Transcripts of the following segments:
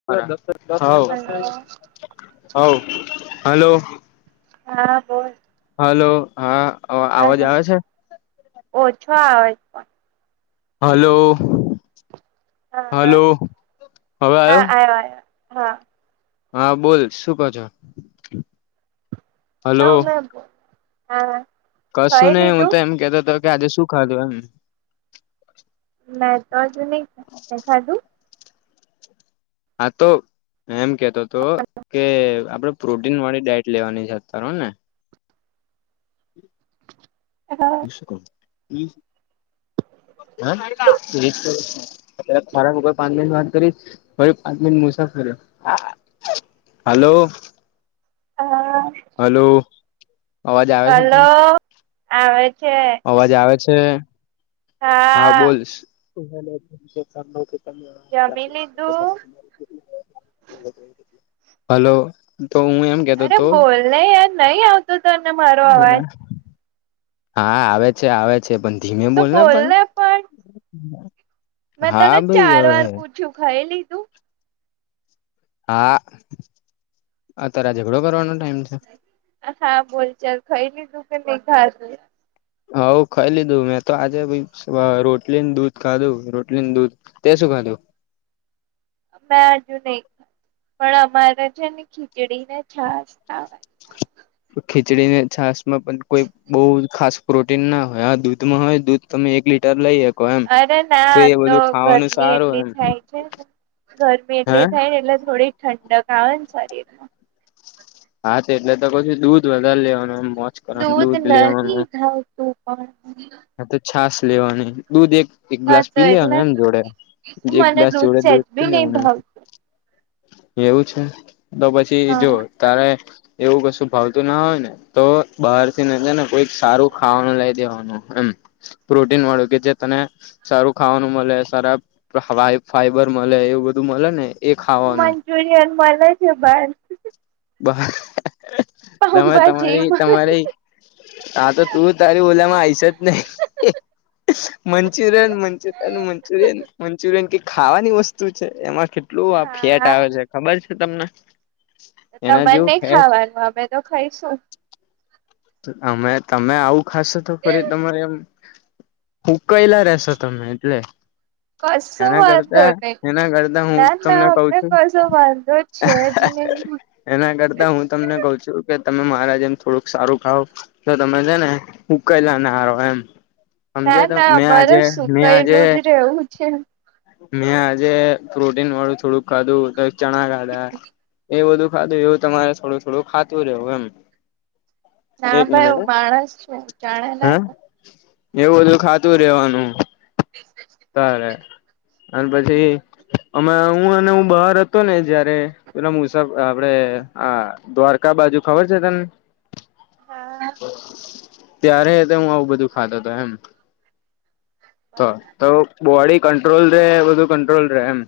હવ હલો હવ હલો હા બોલ. હલો હા અવાજ આવે છે. ઓ છો આવે છે પણ હલો હા હલો હવે આવ્યો. [unintelligible] હા. હા બોલ શું કો છો. હલો [unintelligible] હા. કશું ખાઈ નહી હું તો લીધું એમ કેતો હતો કે આજે શું ખાધું એમ. મેં તો આજે ની તે ખાધું હા તો એમ કેતો હતો કે આપડે પ્રોટીન વાળી ડાઈટ લેવાની છે અતાર હ ને હા. [inaudible] [unintelligible] ફરી પાંચ મિનટ મુસાફરી્યો હાલો. હા. હલો. અવાજ આવે છે તને હલો આવે છે અવાજ આવે છે. હા. હા બોલ. જમી લીધું હલો તો હું એમ કેતો અરે હતો બોલને યાર નહી આવતો તને મારો અવાજ. હા આવે છે આવે છે પણ ધીમે તો બોલને પણ. પણ મેં હા તને ભાઈ ચાર હવે વાર પૂછ્યું ખાઈ લીધું. હા આ તાર ઝઘડો કરવાનો ટાઈમ છે. [unintelligible] હ ખઈ લીધું મેં તો આજે રોટલીને દૂધ ખાધું રોટલીને દૂધ તે શું ખાધું? મેં હજુ નહી ખા પણ અમારે છે ને ખીચડી ને છાસ ખાવા ખીચડીને છાસ માં પણ કોઈ બહુ ખાસ પ્રોટીન ના હોય આ દૂધમાં હોય દૂધ તમે એક લીટર લઈએ અરે ના તો ગરમી સારું એટલી એમ થાય છે. ગરમી હે એટલે થાય ને એટલે થોડીક ઠંડક આવે ને શરીરમાં. હા છે એટલે તો કુછુ દૂધ વધારે લેવાનું મોસ્ત દૂધ નથી થાતું પણ હા તો છાશ લેવાની દૂધ એક એક હા ગ્લાસ તો પી લેવાનો એટલે એમ જોડે, એક મને ગ્લાસ જોડે સેજ દૂધ પી બી નહી લેવાનું. ભાવતું એવું છે તો પછી જો હા તારે એવું કશું ભાવતું ના હોય ને તો બહાર થી જ ને કોઈ સારું ખાવાનું લઈ દેવાનું એમ પ્રોટીન વાળું કે જે તને સારું ખાવાનું મળે સારા ફાઈબર મળે એવું બધું મળે ને એ ખાવાનું જુનિયનમાંલા છે બસ બ તમે પાઉભાજી તમારી તમારી હા તો તું તારી ઓલમાં આવીશ જ નહી મંચુરિયન મંચુરિયન મંચુરિયન મંચુરિયન કે ખાવાની વસ્તુ છે એમાં કેટલી કેટલું મળે આ ફેટ હા આવે છે ખબર છે તમને એના તમારે જેવું નહી ફેટ ખાવાનું અમે તો ખાઈશું અમે તમે આવું ખાશો તો ફરી તમારે એમ હું કયલા રસો તમે એટલે કસું એના વાંધો કરતા ન એના કરતા હું ના ના તમને કઉ અમને છું કોસો વાંધો છેજ ની. એના કરતા હું તમને કઉ છું કે તમે મારા જેમ થોડુંક સારું હઉ તો તમે છે ને ઉકેલાને હરો એમ હમજે ના તો ના મેં અમારે આજે મે આજે સુકાયેલું જ રહેવું છે મેં આજે પ્રોટીન વાળું થોડુંક ખાધું તો ચણા ખાધા એ બધું ખાધું એવું તમારે થોડું થોડું ખાતું રહ્યું એમ ના એક ભાઈ મિનિટ હું માણસ છું જાણે હ નાખ એવું બધું ખાતું રેવાનું [unintelligible] તલે અને પછી અમે હું અને હું બહાર હતો ને જયારે એ મુસા આપડે આ દ્વારકા બાજુ ખબર છે તને હા ત્યારે હું આવું બધું ખાધ હતો એમ તો બરાબર તો બોડી કંટ્રોલ રે બધું કંટ્રોલ રે એમ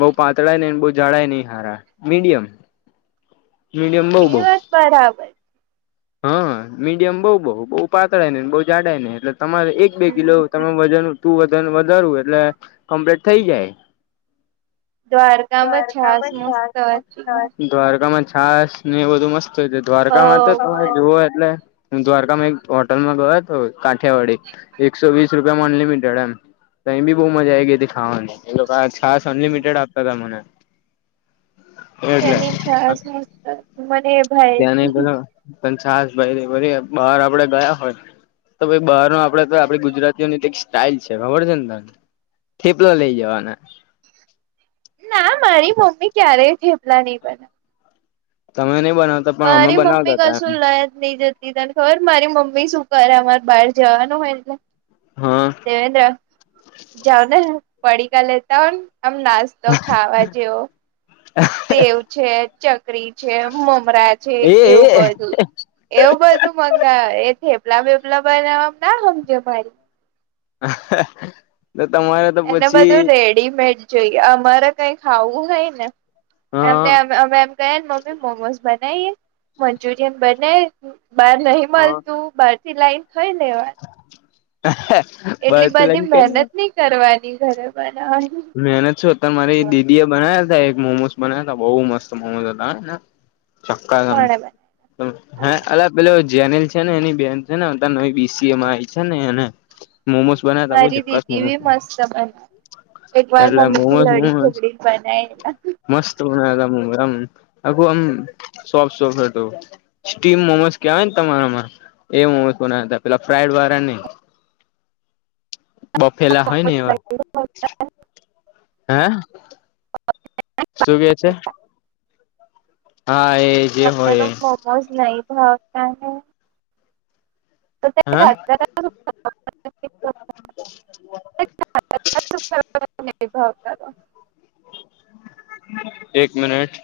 બઉ પાતળા નહી બ જાળાય નહી હારા મીડિયમ મીડિયમ બઉ એ બહ વાત બરાબર હા મીડિયમ બઉુ બઉુ બઉુ પાતળાય નેને બહુ જાડા ને એટલે તમારે એક બે હમ કિલો તમે વજન તું વજન વધારવું એટલે કમ્પ્લીટ થઇ જાય દ્વારકામાં દ્વારકા છાસ મા મસ્ત હતી [unintelligible] દ્વારકામાં છાસ ને એ બધુ મસ્ત હોય છે બઉ દ્વારકામાં તો તમે મસ્ત જુઓ એટલે દ્વારકામાં એક ટલમાં ગયો તો કાંઠિયાવાડી એકસો વીસ રૂપિયામાં અનલિમિટેડ એમ અહી બી બહુ મજા આ આવી ગઈ હતી ખાવાની એ છાસ અનલિમિટેડ આપતા તમને તેની મને ત્યાં ભાઈની ન પે પણ છાસ ભાઈ પ બહાર આપડે ગયા હોય તોઈ બહાર ન આપડે તો આપડી ગુજરાતીઓની સ્ટાઈઇલ છે ખબર છે ને તને થઠેપલો લઇ જવાના ના મારી મમ્મી ક્યારેય થેપલા નહી બને્ય તમે નહી બનાવતા પણ અમે મારી બનાવતા મમ્મી હતા એમ કસું લાયત નહી જય તને ખબર મારી મમ્મી શું કરે અમારે બહાર જવાનું હોય એટલે હ. દેવેન્દ્ર જાઓ ત પડી કા લેતા હોને આમ ના તો ખાવા જેવો સેવ છે ચકરી છે મમરા છે એ એવું એ બધું એવું બધું મંગાય એ થેપલા બેપલા બનાવવા ના હમજે ભાય [unintelligible] તો તમારા એને બધું રેડીમેડ જોઈએ અમારે કઈ ખાવું નઈ ને એમ હા અમે એમ કયને મમ્મી મોમોસ બનાવીએ મંચુરિયન બનાય બહાર નહી મલતું બહારથી લાઈન થઈ ને વા હ. એટલી બધી મહેનત ની કરવાની ઘરે બનાવા મેહનત શું તમારી દીદીઓ બના્યા તા એક મોમોસ બના્યાતા બહુ મસ્ત મોમોસ હતાને ચક્કાસ કોણે બનાવે હા અ પે જેનીિલ છે ને એની બેહેન છે ને અ ન બી સીએમાય છે, ને એને મોમોસ બનાયા તા બહુ મારી જક્કાસ દીદી મોમોસ ભી મસ્ત બને એક વાર એટલે મમ્મીથી મોમોસ લડી મોમોસ ઞગડીન [unintelligible] મસ્ત બનાયા હતામ આખું આમ સોફ સોફ હતો. સ્ટીમ મોમોસ કેવાય ને તમારામાં એ મોમોસ બન્યા તા પેલા ફ્રાઈડ વાળા નઈ બફેલા હોય ને એવા. [unintelligible] હે શું કે છે હા એ જે તમને તો હોય એ મોમોસ નઈ ભાવતાને હા [unintelligible] [unintelligible] [unintelligible] એક મિનિટ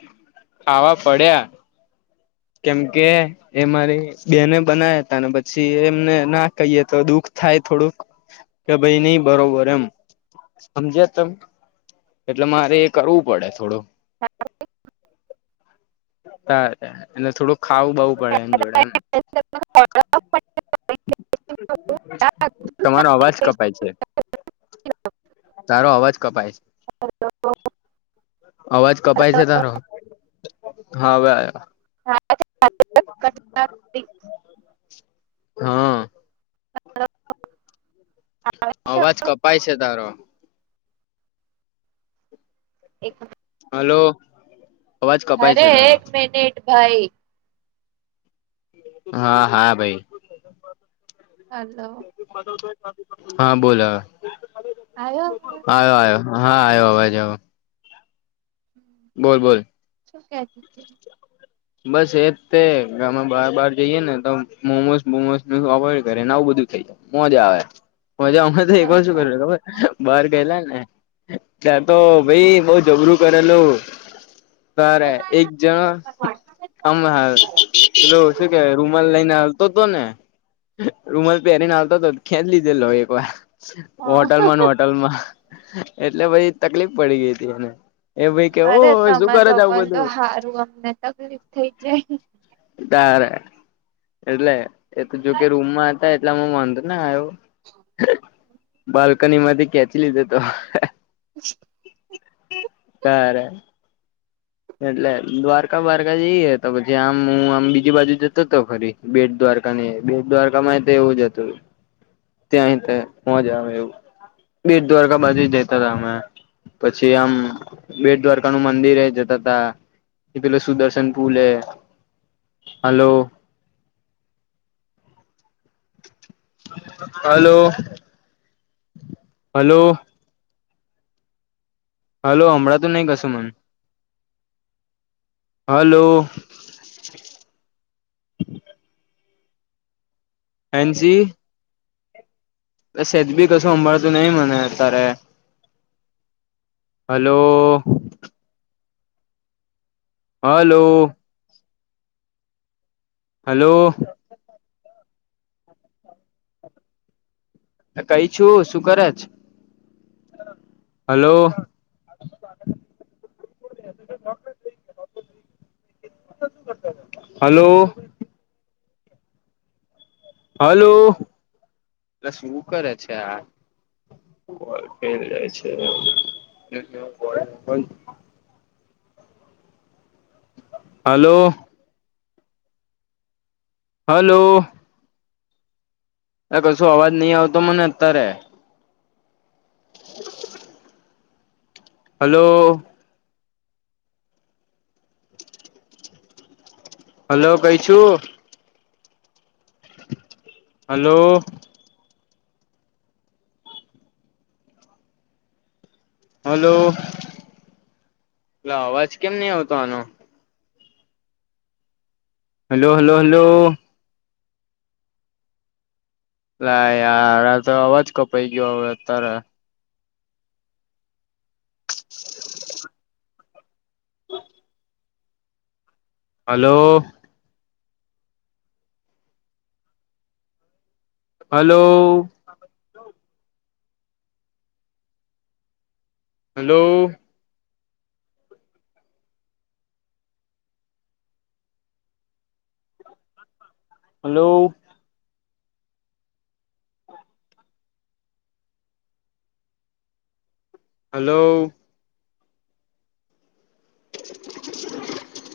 ખાવા પડ્યા કેમ કે એ મારી બેને બનાયા તા ને પછી એમને ના કહીએ તો દુઃખ થાય થોડુંક. કે ભાઈ નહી બરોબર એમ હમજ્યા તમે એટલે મારે એ કરવું પડે થોડું. [inaudible] [unintelligible] એટલે થોડુંક ખાવું બાઉ પડે એની જોડે એમ. એકસેપ્ટ હા તમારો અવાજ કપાય છે. તારો અવાજ કપાય છે. અવાજ કપાય છે તારો હા હવે [inaudible] હ અ. અવાજ કપાય છે તારો. [inaudible] હલો. અવાજ કપાય અરે છે તારો એક મિનિટ ભાઈ હા હા ભઈ. હાલો. હા બોલ હવે આવ્યો અવાજ આયો આયો. હા આવ્યો આવજ આવ્યો હમ. બોલ બોલ. શું કેતી તી. બસ એજ તે કે અમે બાર બાર જઈે ને તો મોમોસ બોમોસ ને અવોઈડ કરીયે ને આવું બધું ખયે. મોજા આવે મજા અમે તો એક વાર શું બસ કરયુ તું ખબર બાર ગયેલાને. ત્યાં તો ભાઈ બઉ ઝબરું કરેલું. તારે એક જણ. આમર મ પેલો શું કેવાય રૂમાલ લઈને હાલતો તો ને. રૂમાલ પેરીને આવતો તો ત ખેચ લીધેલો એક વાર. હા હોટલમાં ન હોટલમાં એટલે પછી તકલીફ પડી ગઈ હતી એને. એ ભાઈ કે ઓ અરે શું તમાર કરે છે આવું લોકોને તો બધું સારું અમને તકલીફ થઇ જાય. તારે એટલે એ તો જોકે રૂમમાં હતા. એટલામાં વાંધો ને આવ્યો બાલ્કની માંથી ખેચી લીધો તો. હ! [inaudible] તારે. એટલે દ્વારકા બારકા જઈએ તો પછી આમ હું આમ બીજી બાજુ જતો તો ફરી. બેટ દ્વારકા ને એ બેટ દ્વારકામાં તેય એવું જ હતું. ત્યાની ત્યાં મોજા આવે એવું બેટ દ્વારકા બાજુય જતા તા અમે. પછી આમ બેટ દ્વારકા નું મંદિર આઇ જતુ. એ પેલો સુદર્શન પુલે હલો. હલો. હલો. હલો સમભડાતુ નહીં કસુ મને હલો. એનસી. સેજ બી કશું સંંભાળતું નહિ મને તારે. હલો. હલો. હલો. કઈ છું શું કરે છ? હલો. હલો. હલો અલા શું કરે છે આ? બોલ ખેલ જાય છે? હલો. હલો. કશું અવાજ નહી આવતો મને અત્યારે. [inaudible] હલો. હલો કઈ છું? હલો. હલો અલા અવાજ કેમ નઈ આવતો આનો. Hello hello hello. લા યાર આતો અવાજ કપાઈ ગયો હવે અત્યારે. [inaudible] હા! [inaudible] Hello. Hello. Hello. Hello. [inaudible] Hello. [inaudible]